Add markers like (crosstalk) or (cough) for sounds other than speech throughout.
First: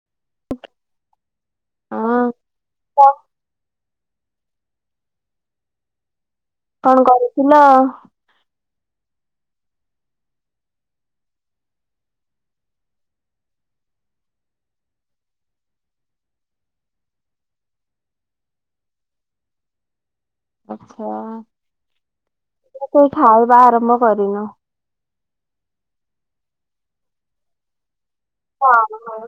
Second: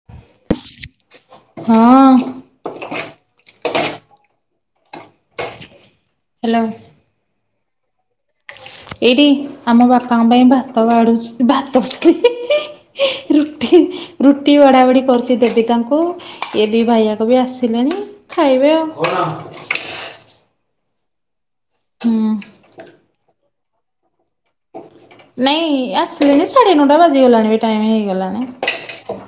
ହଁ। (unintelligible) ହ୍ୟାଲୋ। କଣ କରୁଥିଲ? ଏଇଠି ଆମ ବାପାଙ୍କ ପାଇଁ ଭାତ ବାଡୁଛି ଭାତ। ରୁଟି ରୁଟି ବାଡା ବାଡି କରୁଛି ଦେବୀ ତାଙ୍କୁ। ଇଏ ଦି ଭାଇଆକ ବି ଆସିଲେଣି ଖାଇବେ ଆଉ। ଆଛା ହୁଁ ସେଇ ଖାଇବା ଆରମ୍ଭ କରିନୁ। ନାଇ ଆସିଲେଣିି ସାଢ଼େ ନଅଟା ବାଜଜିଗଲାଣି ବି ଟାଇମ ହେଇଗଲାଣି। ହଁ ହଁ।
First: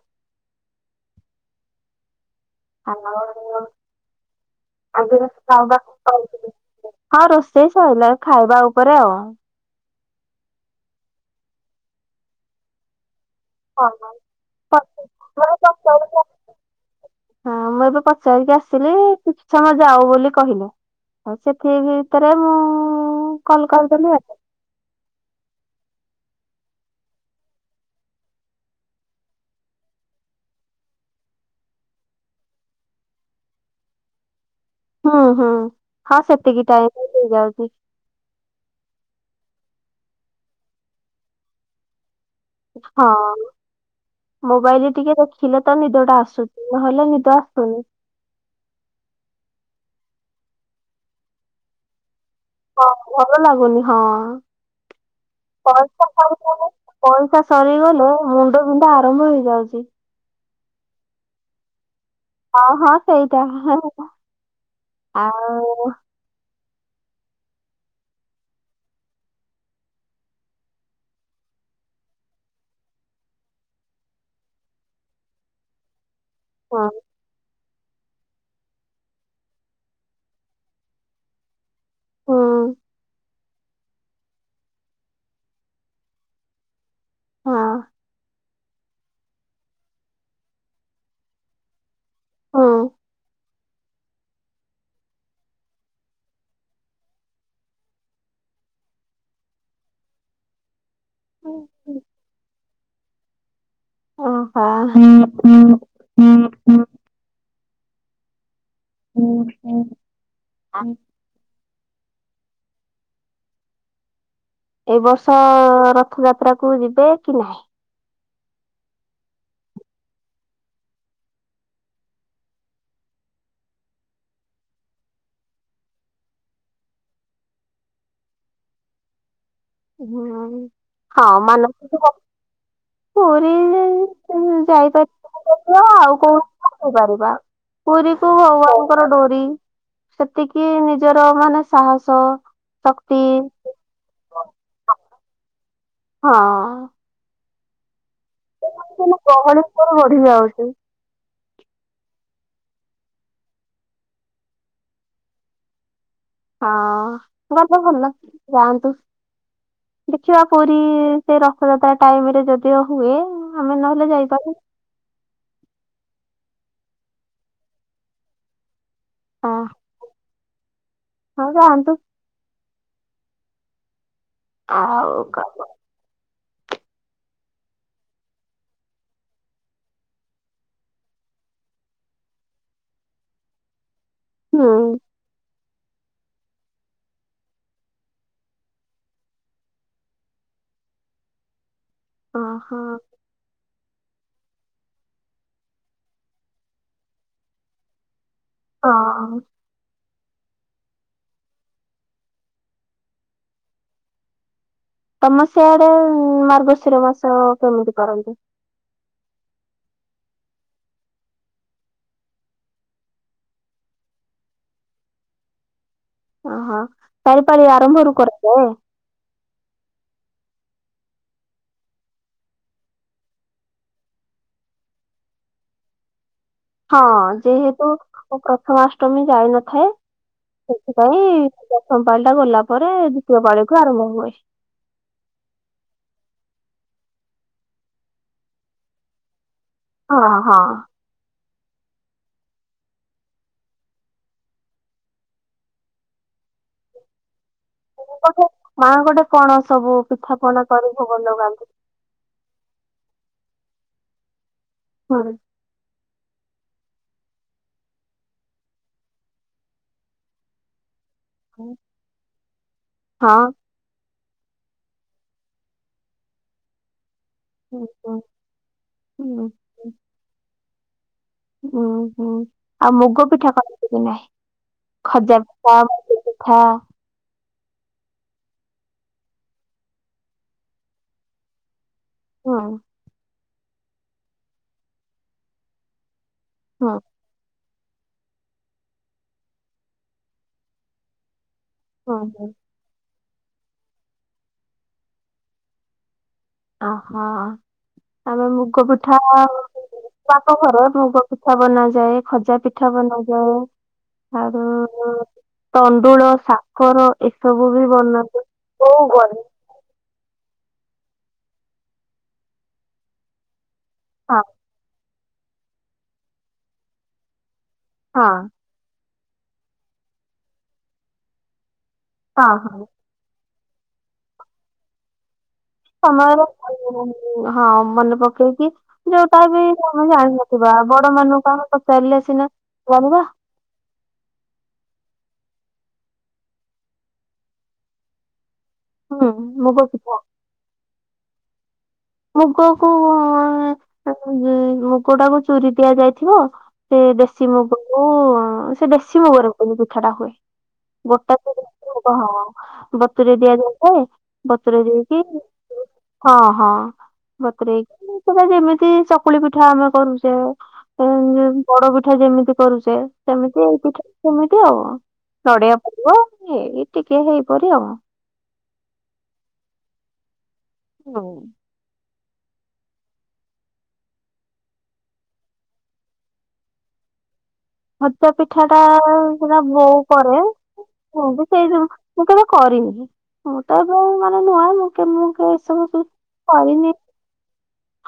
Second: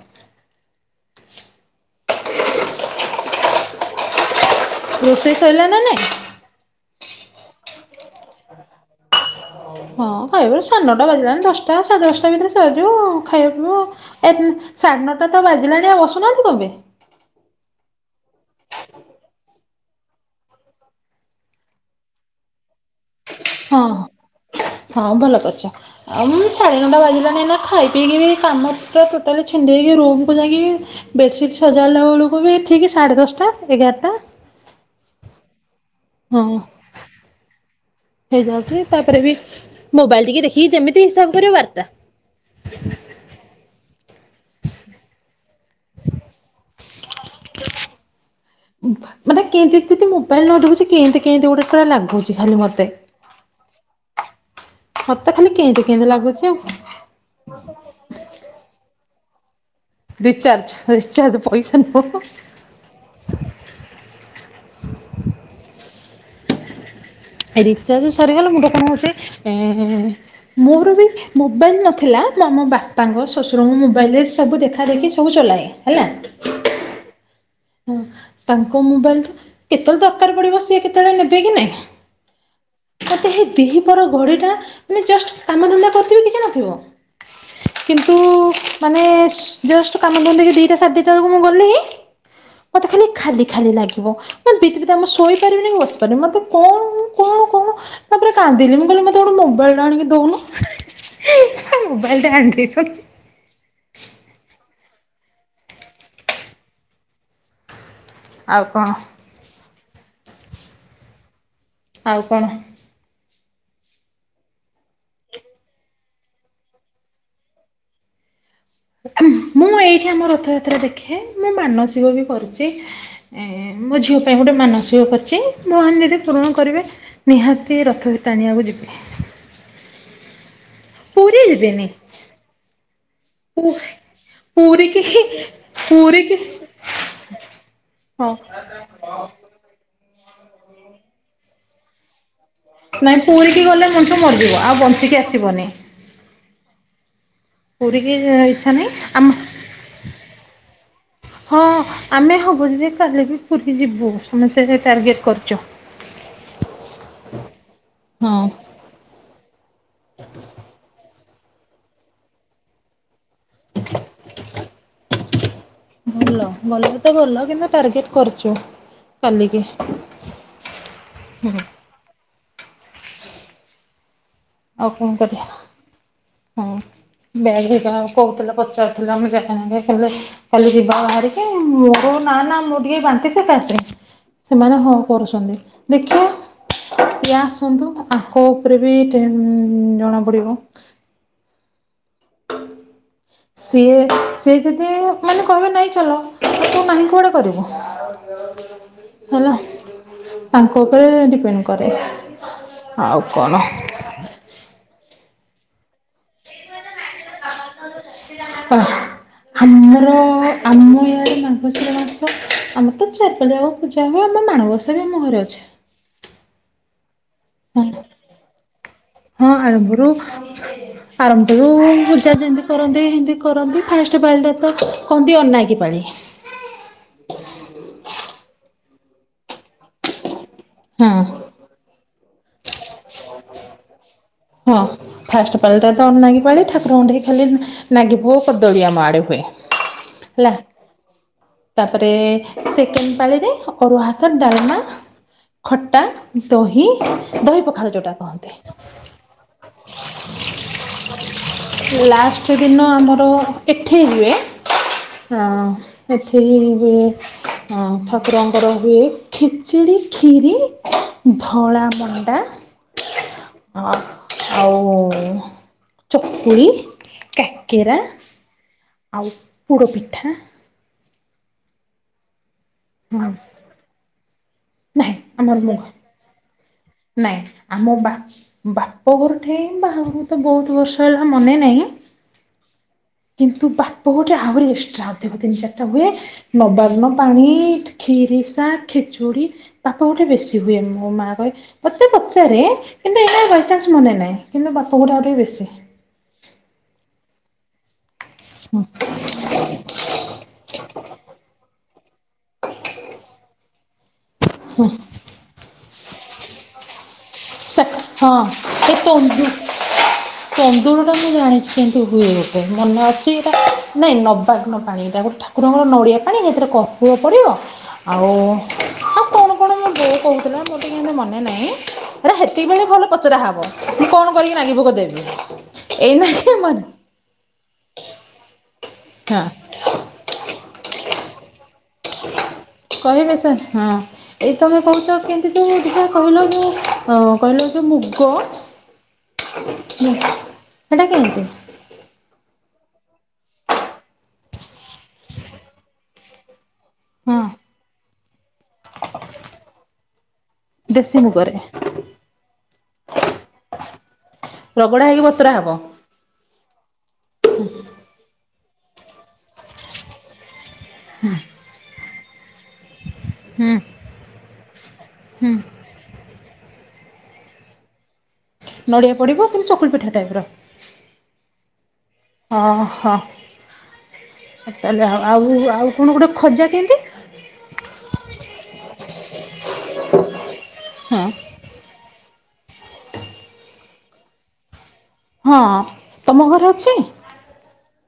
ଆ ଆଗ ରୋଷେଇ ସରିଲା ନା ନାଇଁ ଖାଉକୁଥିଲ। ହଁ ରୋଷେଇ ସରିଲା ଖାଇବା ଉପରେ ଆଉ। ହଁ ଖାଇବାର ସଢେ ନଅଟା ବାଜିଲାଣି ଦଶଟା ସାଢ଼େ ଦଶଟା ଭିତରେ ସରିଯିବ ଆଉ। ଖାଇବ ପିଇବ ହଁ ଏ ସାଢେ ନଅଟା ତ ବାଜିଲାଣି ଆଉ ବସୁନାହାନ୍ତି କଣପାଇଁ? ହଁ ମୁଁ ଏବେ ପଚାରିକି ଆସିଲି କିଛି ସମୟ ଯାଉ ବୋଲି କହିଲେ। ଆଉ ସେତିକି ଭିତରେ ମୁଁ କଲ ହଁ କରିଦେଲି ଆଉ। ହଁ ଭଲ କରିଛ। ଆଉ ମୁଁ ସାଢ଼େ ଘଣ୍ଟା ବାଜିଲାନି ନା ଖାଇ ପିଇକି ବି କାମ ପୁରା ଟୋଟାଲି ଛିଣ୍ଡେଇକି ରୁମକୁ ଯାଇକି ବି ବେଡସିଟ୍ ସଜଡ଼ିଲା ବେଳକୁ ବି ଠିକ ସାଢ଼େ ଦଶଟା ଏଗାରଟା। ହୁଁ ହୁଁ ହଁ ସେତିକି ଟାଇମ ହେଇଯାଉଛି। ହେଇଯାଉଛି ତାପରେ ବି ମୋବାଇଲ ଟିକେ ଦେଖିକି ଯେମିତି ହିସାବ କରିବ ବାରଟା। ହଁ ମୋବାଇଲ ଟିକେ ଦେଖିଲେ ତ ନିଦ ଟା ଆସୁଛି ନହେଲେ ନି ଦ ଆସୁନି। ମାନେ କେନ୍ତି ଯଦି ମୋବାଇଲ ନ ଦେଖୁଛି କେନ୍ତି କେନ୍ତି ଗୋଟେ ପୁରା ଲାଗୁଚି ଖାଲି ମତେ। ହଁ ଭଲ ଲାଗୁନି ହଁ। ମତେ ତ ଖାଲି କେନ୍ତି ପଇସା କେନ୍ତି ଲାଗୁଛି ଆଉ। ସରିଗଲେ ପଇସା ସରିଗଲେ ମୁଣ୍ଡ ବିନ୍ଧା ଆରମ୍ଭ ହେଇଯାଉଛି। ରିଚାର୍ଜ୍ ରିଚାର୍ଜ୍ ପଇସା ନୁହଁ। ହଁ ହଁ ସେଇଟା ଆଉ ରିଚାର୍ଜ ସରିଗଲେ ମୁଣ୍ଡ କଣ ହଉଛି ଏ ମୋର ବି ମୋବାଇଲ ନଥିଲା ମୁଁ ଆମ ବାପାଙ୍କ ଶ୍ୱଶୁରଙ୍କ ମୋବାଇଲରେ ସବୁ ଦେଖା ଦେଖି ସବୁ ଚଲାଏ ହେଲା। ହଁ। ହଁ ତାଙ୍କ ମୋବାଇଲ କେତେବେଳେ ଦରକାର ପଡିବ ସିଏ କେତେବେଳେ ନେବେ କି ନାଇଁ? ହଁ। ହେ ଦ୍ବିପହର ଗଡିଟା ମାନେ ଜଷ୍ଟ କାମଧନ୍ଦା କରୁଥିବି କିଛି ନଥିବ ହଁ କିନ୍ତୁ ମାନେ ଜଷ୍ଟ କାମ ଧକିି ଦିଟା ସାଢେ ଦିଟା ବେଳକୁ ମୁଁ ଗଲି ମତେ ଖାଲି ଖାଲି ଖାଲି ଲାଗିବ ମତେ ବିଧ ବିତି ମୁଁ ଶୋଇପାରିବିନି କି ବସିପାରିବି ମତେ କଣ କଣ ମୁଁ ତାପରେ କାନ୍ଦିଲି ମୁଁ କହିଲି ମତେ ଗୋଟେ ମୋବାଇଲ ଟେ ଆଣିକି ଦଉନୁ। ହୁଁ। ମୋବାଇଲ ଟା (unintelligible) ଓହୋ। ଆଉ କଣ? ଆ ଆଉ କଣ? ଏ ବର୍ଷ ରଥଯାତ୍ରା କୁ ଯିବେ କି ନାହିଁ? ମୁଁ ଏଇଠି ଆମ ରଥଯାତ୍ରା ଦେଖେ ମୁଁ ମାନସିକ ବି କରିଚି। ମୋ ଝିଅ ପାଇଁ ଗୋଟେ ମାନସିକ କରିଛି ଭଗବାନ ଯଦି ପୂରଣ କରିବେ। ନିହାତି ରଥରେ ଟାଣିବାକୁ ଯିବି। ହୁଁ ହଁ ପୁରୀ ଯିବେନି। ମାନସିକ। (unintelligible) ପୁ ପୁରୀରେ ପୁରୀ ଯାଇ କି ଦର୍ଶନ କରିବା ପୁରୀ କି ଆଉ। (unintelligible) ପୁରୀ ହଁ କୁ ଭଗବାନଙ୍କର ଡୋରି ସେତିକି ନିଜର ମାନେ ସାହସ ନାଇଁ ଶକ୍ତି ପୁରୀକି ଗଲେ ମଣିଷ ମରିଯିବ ଆଉ ବଞ୍ଚିକି ଆସିବନି। ହଁ। ପୁରିକି ଯାଇଛି। କିନ୍ତୁ ମୋ ଗହଳି ପୁଅର ବଢିଯାଉଛି। ହଁ ଆମେ ହବ ଯଦି କାଲି ବି ପୁରୀ ଯିବୁ ସମସ୍ତେ ଟାର୍ଗେଟ କରିଚୁ। ହଁ ଗଲେ ଭଲ ହଁ ଯାଆନ୍ତୁ। ଦେଖିବା ପୁରୀ ସେ ରଥଯାତ୍ରା ଟାଇମ ରେ ଯଦିଓ ହୁଏ ଆମେ ନହେଲେ ଯାଇପାରୁ। ଭଲ ଗଲେ ତ ଭଲ କିନ୍ତୁ ଟାର୍ଗେଟ କରିଛୁ। ହଁ କାଲିକି ହଁ ହୁଁ। ଯାଆନ୍ତୁ ଆଉ କଣ କରିବା ହୁଁ। ବ୍ୟାଗ୍ (unintelligible) କହୁଥିଲା ପଚାରୁଥିଲା ଆମ (unintelligible) କାଲି ଯିବା ବାହାରିକି ମୋର ନା ନା ମୁଁ ଟିକେ ବାନ୍ତି ସେକାସେ ହୁଁ ସେମାନେ ହଁ କରୁଛନ୍ତି। ଦେଖିଆ ଇଏ ଆସନ୍ତୁ ଆଙ୍କ ଉପରେ ବି ଏମ ଜଣା ପଡିବ। ଅଁହଁ। ହଁ (unintelligible) ସିଏ ସିଏ ଯଦି ମାନେ କହିବେ ନାଇଁ ଚାଲ ତୁ ନାହିଁ କୁଆଡ଼େ କରିବୁ। ହଁ ହେଲା। ତାଙ୍କ ଉପରେ ଡିପେଣ୍ଡ କରେ ଆଉ କଣ? ତମ ସିଆଡେ ମାର୍ଗଶିର ମାସ କେମିତି କରନ୍ତି? ଓହୋ। ଆମର ଆମ ଏଆଡେ ମାର୍ଗଶିର ମାସ ଆମର ତ ଚାରିପାରିଆଉ। ଯାହା ଆମ ମାଣବସା ବି ଆମ ଘରେ ଅଛି। ଓହୋ ଚାରିପାଳି ହଁ ଆରମ୍ଭରୁ କରୁଚ। ହଁ, ଆରମ୍ଭରୁ ଆରମ୍ଭରୁ ପୂଜା ଯେମତି କରନ୍ତି ହେମତି କରନ୍ତି ଫାଷ୍ଟ ପାଳିଟାତ କହନ୍ତି ଅନାକି ପାଳି। ହଁ ଯେହେତୁ ପ୍ରଥମାଷ୍ଟମୀ ଯାଇନଥାଏ ହଁ ସେଥିପାଇଁ ଦଶମ ପାଳି ଟା ଗଲା ପରେ ଦ୍ଵିତୀୟ ପାଳି କୁ ଆରମ୍ଭ ହୁଏ। ହଁ ଫାଷ୍ଟ ପାଳିଟା ତ ଅନନାଗି ପାଳି ଠାକୁରଙ୍କୁ ଟିକେ ଖାଲି ନାଗି ପୁଅ କଦଳୀ ଆମ ଆଡେ ହୁଏ। ହଁ ହେଲା। ହଁ। ତାପରେ ସେକେଣ୍ଡ ପାଳିରେ ଅରୁଆ ଭାତ, ଡାଲମା ଖଟା, ଦହି, ଦହି ପଖାଳ ଜୋ (unintelligible) ହଁ ଗୋଟେ କଣ ସବୁ ପିଠା ପଣା କରି ଭୋଗ ଲଗାନ୍ତି। ଲାଷ୍ଟ ଦିନ ଆମର ଏଠି ହୁଏ। ହଁ। ଏଠି ବି ହଁ ଠାକୁରଙ୍କର ହୁଏ ଖିଚିଡି, ଖିରି। ଧଳା ମଣ୍ଡା ହଁ ଆଉ ଚକୁଳି, ଉୁଁ କାକେରା ହୁଁ ଆଉ ହୁଁ ପୁଡ଼ ପିଠା। ଉଁ ହୁଁ, ଆଉ ମୁଗ ହଁ ପିଠା କରନ୍ତି କି ନାହିଁ। ଖଜା ପିଠା (unintelligible) ହଁ। ନାଇଁ ଆମ ବା ବାପଘରଠେଇଁ ବାହାଘରୁକୁ ତ ବହୁତ ବର୍ଷ ହେଲା ମନେ ନାହିଁ। ହଁ। କିନ୍ତୁ ବାପ ଗୋଟେ ଆହୁରି ଏକ୍ସଟ୍ରା ଅଧିକ ତିନି ଚାରିଟା ହୁଏ ହୁଁ ନବାର୍ନ- ପାଣି, ଖିରିସା, ଖେଚୁଡି, ବାପ ଗୋଟେ ବେଶୀ ହୁଏ ମୋ ମା କହେ ମୋତେ ହୁଁ ହୁଁ। ପଚାରେ କିନ୍ତୁ ଏଇଆ ବାଇଚାନ୍ସ ମନେ ନାହିଁ କିନ୍ତୁ ବାପଗୁଡ଼ା ଆହୁରି ବି ବେଶୀ। ଓହୋ ଆମେ ମୁଗବ- ହଁ ପିଠା ବାପ ଘର ଭୋଗ ପିଠା ବନାଯାଏ, ଖଜା ପିଠା ବନାଯାଏ। ଆଉ ତଣ୍ଡୁଳ ସା- କର ଏସବୁ ବି ବନାନ୍ତି ବୋଉ କରେ। ଚନ୍ଦୁର ଟା ମୁଁ ଜାଣିଛି କେଏନ୍ତି ହୁଏ ଗୋଟେ ମନେ ଅଛି ଏଇଟା ନାଇଁ ହଁ ନବାଗ୍ନ ପାଣି, ଏଇଟା ଗୋଟେ ଠାକୁରଙ୍କର ନଡ଼ିଆ ପାଣି, ଏଥିରେ କର୍ପୂର ପଡ଼ିବ ହଁ ଆଉ ଆଉ କଣ କଣ ମୋ ବୋଉ କହୁଥିଲା ମୋତେ କେମିତି ମନେ ନାହିଁ? ହେ ହଁ ହେତିକି ହଁ ବେଳେ ଭଲ ପଚରା ହବ ତୁ କଣ କରିକି ନାଗିଭୋଗ ଦେବି। ଏଇନା କି ମନେ ସମୟରେ ହଁ ମନେ ପକେଇକି ହଁ ଯୋଉଟାବି ଆମେ ଜାଣିନଥିବା ବଡ ମାନଙ୍କୁ ଆମେ ପଚାରିଲ ସିନା ଜାଣିବା। କହିବେ ହଁ। ଏଇ ତମେ କହୁଛ କେମତି ତୁ ଯ କହିଲ ଯେ କହିଲ ଯୋଉ ମୁଗ ହୁଁ ମୁଗପିଠା। ସେଇଟା କେମିତି? ମୁଗ କୁ ମୁଗ ଟାକୁ ଚୁରି ଦିଆଯାଇଥିବ। ସେ ହଁ ଦେଶୀ ମୁଗକୁ ସେ ଦେଶୀ ମୁଗରେ କିନ୍ତୁ ପିଠା ଟା ହୁଏ। ଦେଶୀ ଗୋଟା ମୁଗରେ ଚୁରି ମୁଗ ହଁ। ବତୁରେ ଦିଆଯାଇଥାଏ ବତୁୁର ରଗଡ଼ା ହେଇକି ଦେଇକି ବତୁରା ହବ ହଁ ହଁ ବାତୁରେଇ କି ସେଟା ଯେମିତି ଚକୁଳି ପିଠା ଆମେ କରୁଛେ (unintelligible) ବଡ ପିଠା ଯେମିତି କରୁଛେ ସେମିତି ହୁଁ ଏଇ ପିଠା ସେମିତି ଆଉ ହୁଁ ନଡିଆ ଟିକେ ହେଇପରି ଆଉ। ନଡିଆ ପଡିବ କିନ୍ତୁ ଚକୁଲ ପିଠା ଟାଇପର। ହୁଁ। ଓ ହୋ। ତାହାଲେ ଆଉ ଆଉ କଣ ଗୋଟେ ଖଜା କେମିତି? ଖଜା ପିଠାଟା ସେଟା ବୋଉ କରେ ହଁ ବୋଉ ସେଇ ମୁଁ କେବେ କରିନି ମୁଁ ତ ଏ ମାନେ ନୂଆଁ ମୁଁ ମୁଁ କେ ହଁ ଏସବୁ ତମ ଘରେ କରିନି। ଅଛି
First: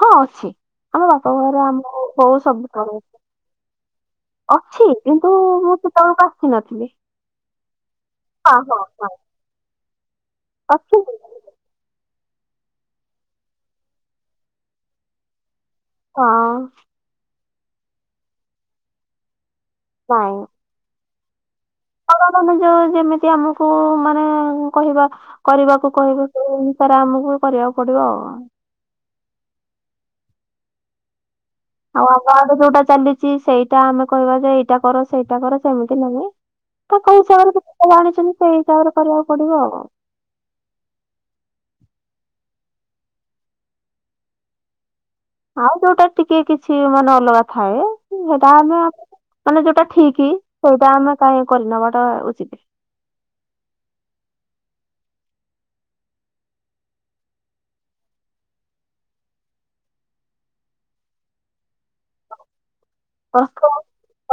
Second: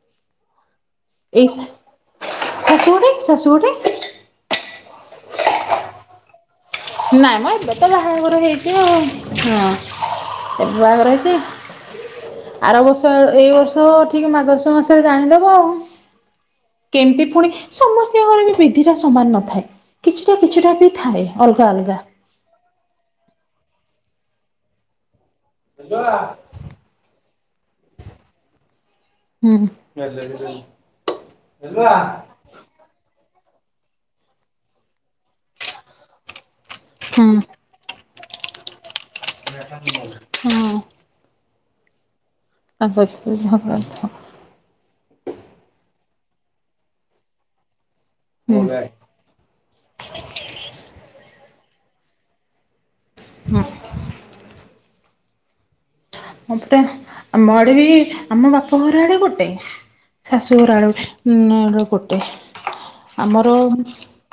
ହଁ ଅଛି ଆମ ବାପଘର ଆମ ବୋଉ ସବୁ କରେ। ତତେ ଆସିବ ଟି। ଅଛି କିନ୍ତୁ ମୁଁ ସେତବେଳକୁ ଆସ। ନାଇଁ ମ ଏବେ ତ ବାହାଘର ହଁ ହେଇଛି ହଁ ଆ ହଁ। ଏବେ ଅଛି କି? ବାହାଘର ହେଇଚି। ଆର ବର୍ଷ ଏଇ ବର୍ଷ ଠିକ ମଗଶିର ମାସରେ ଜାଣିଦବ ଆଉ। ହଁ। କେମିତି ପୁଣି ସମସ୍ତଙ୍କର ବି ବିଧିଟା ସମାନ ନଥାଏ ନାଇଁ। କିଛିଟା କିଛିଟା ବି ଥାଏ। ପୁରା ଅଲଗା। ଯୋଉ ଯେମିତି ଆମକୁ ମାନେ କହିବା କରିବାକୁ କହିବ ତରେ ଆମକୁ ବି କରିବାକୁ ପଡିବ ଆଉ। ହୁଁ ଆଉ ଆମ ଆଡେ ଯୋଉଟା ଚାଲିଛି ସେଇଟା ଆମେ କହିବା ଯେ ଏଇଟା କର ସେଇଟା କର ସେମିତି ନାହିଁ। ତ କୋଉ ହିସାବରେ (unintelligible) ଜାଣିଛି ମୁଁ ସେଇ ହିସାବରେ କରିବାକୁ ପଡି (unintelligible) ହଁ। (unintelligible) ଆଉ ଯୋଉଟା ଟିକେ କିଛି ମାନେ ଅଲଗା ଥାଏ ଉଁ ସେଇଟା ହୁଁ ଆମ ହୁଁ ମାନେ ଯୋଉଟା ଠିକି ସେଇଟା ଆମେ କାହିଁ କରି ନବାଟା ଉଚିତି। ହଁ। ମ ପଟେ ଆମ ଆଡେ ବି ଆମ ବାପ ଘର ଆଡେ ଗୋଟେ। ଶାଶୁଘର ଆଡେ ଉଁ ନାର ଗୋଟେ ଆମର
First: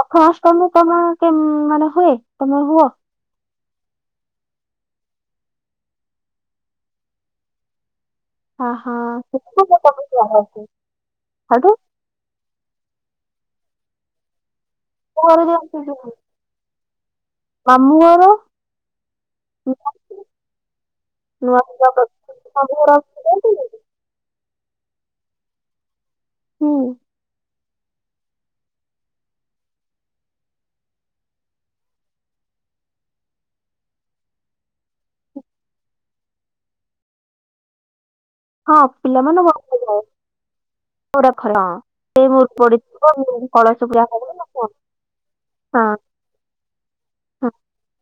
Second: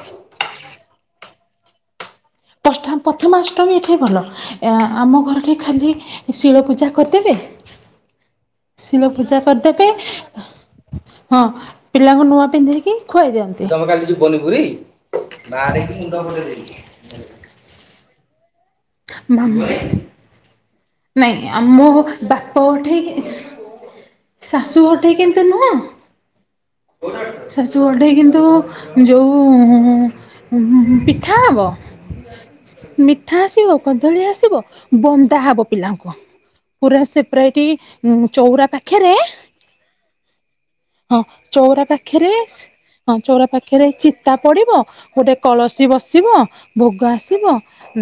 ଅଖାଅଷ୍ଟମୀ ତମ କେମ୍ ମାନେ ହୁଏ। ତମେ ହୁଅ? (unintelligible) ପଥମାଷ୍ଟମୀ ଏଠେଇ ଭଲ ଏ ଆମ ଘରଠି ଖାଲି ଶିଳ ପୂଜା କରିଦେବେ ହଁ ଶିଳ ପୂଜା କରିଦେବେ ହଁ ହଁ। ହେଠୁ ପିଲାଙ୍କୁ ନୂଆ ପିନ୍ଧେଇକି ଖୁଆଇ ଦିଅନ୍ତି ଘରେ ଯେମିତି (unintelligible) ମାମୁଁ ଘର ମାମୁଁ ନାଇଁ ଆ ନୂଆ ମୋ ବାପ ଉଠେଇକି ଶାଶୁ ଘଟିକି କେମତି ନୁହଁ ହୁଁ ଶାଶୁ ଘଟିକି କିନ୍ତୁ ଯୋଉ ଉଁ ଉଁ ଉଁ ପିଠା ହବ। ମିଠା ଆସିବ। କଦଳୀ ଆସିବ ବନ୍ଦା ହବ ପିଲାଙ୍କୁ ପୁରା ସେପରାଇଟି ଉଁ ଚଉରା ହଁ ପାଖେରେ ପିଲାମାନେ ହଁ ଚଉରା ପାଖେରେ ପଡିଥିବ ହଁ ଚଉରା ପାଖେରେ କଳସ ପୂଜା ହଁ ଚିତା ହଁ ପଡିବ। ଗୋଟେ କଳସୀ ବସିବ ଭୋଗ ଆସିବ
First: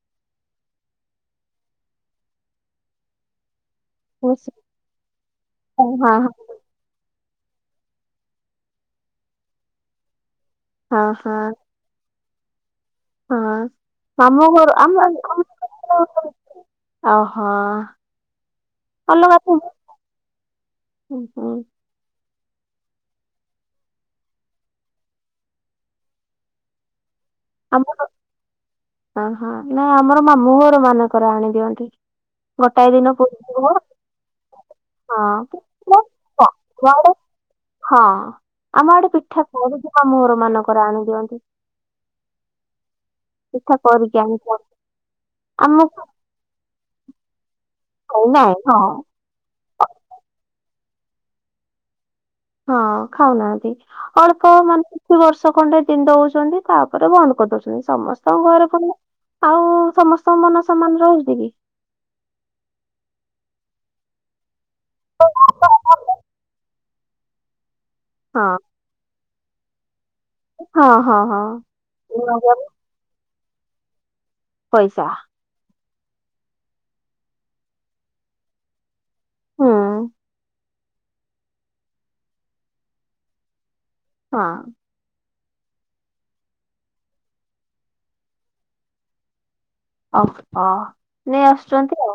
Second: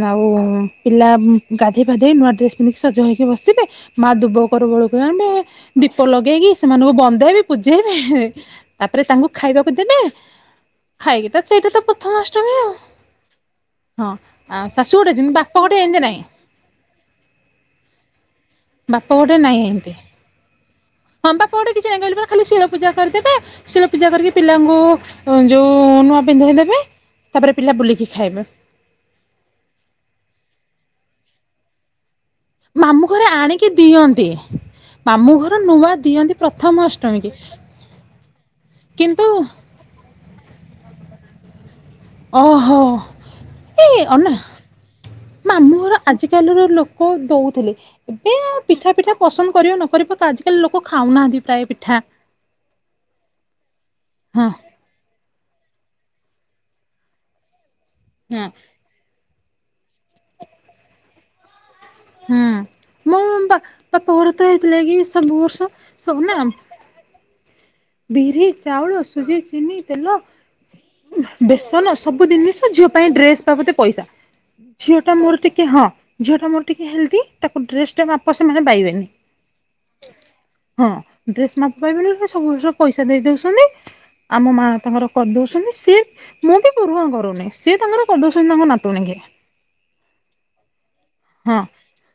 ନାଉ ଉଁ ପିଲା ଉଁ ଗାଧେଇ ଫାଧେଇ ନୂଆ ଡ୍ରେସ୍ ପିନ୍ଧିକି ସଜ ହେଇକି ବସିବେ। ମା ଦୁବକର ବୋଳିକି ଆଣିବେ ଦୀପ ଲଗେଇକି ସେମାନଙ୍କୁ ବନ୍ଦେଇବେ ପୂଜେଇବେ ତାପରେ ତାଙ୍କୁ ଖାଇବାକୁ ଦେବେ। ହଁ ହଁ ଖାଇକି ହଁ ତ ସେଇଟା ତ ପ୍ରଥମାଷ୍ଟମୀ ଆଉ ହଁ। ହଁ ମାମୁଁ ଘର ଆଉ ଶାଶୁ ଆମ ଘଟେ ଯିନ୍ତି ବା ପ ଘଟେ ଏନ୍ତି ନାହିଁ ଓହୋ ବାପ ଘଟେ ଅଲଗା ଥିବ ନାହିଁ ଏମତି। ହଁ ବାପ ଘଟେ କିଛି ନାହିଁ କହିଲି ପା ଖାଲି ଶିଳ ପୂଜା କରିଦେବେ ଶିଳ ପୂଜା କରିକି ପିଲାଙ୍କୁ ଉଁ ଯୋଉ ନୂଆ ପିନ୍ଧେଇ ଦେବେ ତାପରେ ପିଲା ଆମ ବୁଲିକି ଖାଇବେ। ହଁ ହଁ ନାଇଁ ଆମର ମାମୁଁଘରମାନଙ୍କରେ ଆଣିଦିଅନ୍ତି। ଗୋଟାଏ ମାମୁଁ ଦିନ ଘରେ ପୂ ଆଣିକି (unintelligible) ହଁ ଦିଅନ୍ତି ମାମୁଁ ଘର ନୂଆ ଦିଅନ୍ତି ପ୍ରଥମ ଅଷ୍ଟମୀ (unintelligible) ହଁ। କି ଆମ ଆଡେ କିନ୍ତୁ ପିଠା (unintelligible) ମାମୁଁଘରମାନଙ୍କରେ ଆଣି ଦିଅନ୍ତି। ଓହୋ ପିଠା ଏ କରିକି ଅନା ଆଣିକି ମାମୁଁଘର ଆମକୁ ଆଜିକାଲିର ଲୋ କ ଦଉଥିଲେ ଏବେ ଖାଇନାହିଁ ଆଉ ହଁ ପିଠା ଫିଠା ପସନ୍ଦ କରିବେ ନ କରିବ ତ ଆଜିକାଲି ଲୋକ ଖାଉନାହାନ୍ତି ପ୍ରାୟ ପିଠା। ହଁ ଖାଉନାହାନ୍ତି ହଁ ଅଳ୍ପ ମାନ୍ ଦି ବର୍ଷ ଖଣ୍ଡେ ତିନ୍ ଦଉଛନ୍ତି ତାପରେ ବନ୍ଦ କରିଦଉଛନ୍ତି ସମସ୍ତଙ୍କ ହଁ ଘରେ (unintelligible) ଆଉ ସମସ୍ତଙ୍କ ମନ ସମାନ ରହୁଚି କି? ହୁଁ ମୁଁ ବା ବାପ ଘର ତ ହେଇଥିଲାଗି ସବୁ ବର୍ଷ ସବୁ ନା ବିରି ହଁ ଚାଉଳ ସୁଜି ଚିନି ତେଲ ହଁ ହଁ ହଁ ବେସନ ସବୁ ଦିନିଷ ଝିଅ ପାଇଁ ଡ୍ରେସ୍ ବାବଦେ ପଇସା ପଇସା ଝିଅଟା ମୋର ଟିକେ ହଁ। ଝିଅଟା ମୋର ଟିକେ ହେଲଦି ତାକୁ ଡ୍ରେସଟା ମାପ ସେମାନେ ପାଇବେନି। ହୁଁ। ହଁ ଡ୍ରେସ୍ ମାପ ପାଇବେନି ପା ସବୁ ବର୍ଷ ପଇସା ଦେଇ ଦଉସନ୍ତି ହଁ ଆମ ମା ତାଙ୍କର କରିଦଉ ହେଲେ ସିଏ ମୁଁ ବି ପୂରୁହାଁ କରୁନି ସିଏ ତାଙ୍କର କରି ଦୋଉଛନ୍ତି ତାଙ୍କ ନାତୁଣୀକି। ଅ ଅ ନେଇ ହଁ ଆସୁଛନ୍ତି ଆଉ।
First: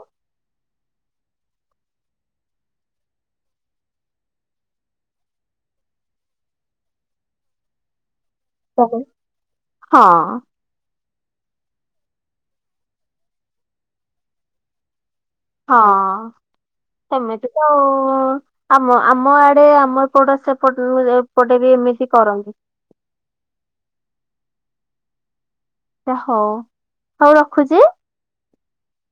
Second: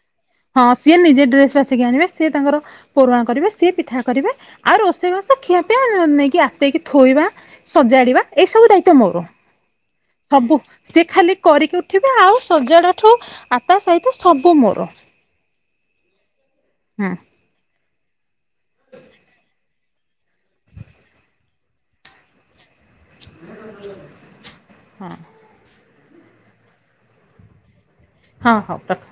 ହଁ ସିଏ ନିଜେ ଡ୍ରେସ ବାଛିକି ଆଣିବେ ସିଏ ତାଙ୍କର, ପୋରୁହାଁ କରିବେ, ସିଏ ପିଠା କରିବେ ଆଉ ରୋଷେଇ ବାସ ଖିଆ ପିଆ ନେଇକି ଆତେଇକି ଥୋଇବା ସଜାଡିବା ଏଇ ସବୁ ଦାୟିତ୍ୱ ମୋର ହଁ ସବୁ ସେ ଖାଲି କରିକି ଉଠିବେ ଆଉ ସଜାଡାଠୁ ଆ ତା ସହିତ ସବୁ ମୋର। ହଁ ହୁଁ ସେମିତି ତ ଆଉ ଆମ ଆମ ଆଡେ ଆମ ଏପଟ ସେପଟରୁ ଏପଟେ ବି ଏମିତି କରନ୍ତି। ହଁ। ହଉ ହଉ ରଖୁଛି। ହଁ ହଉ ରଖ।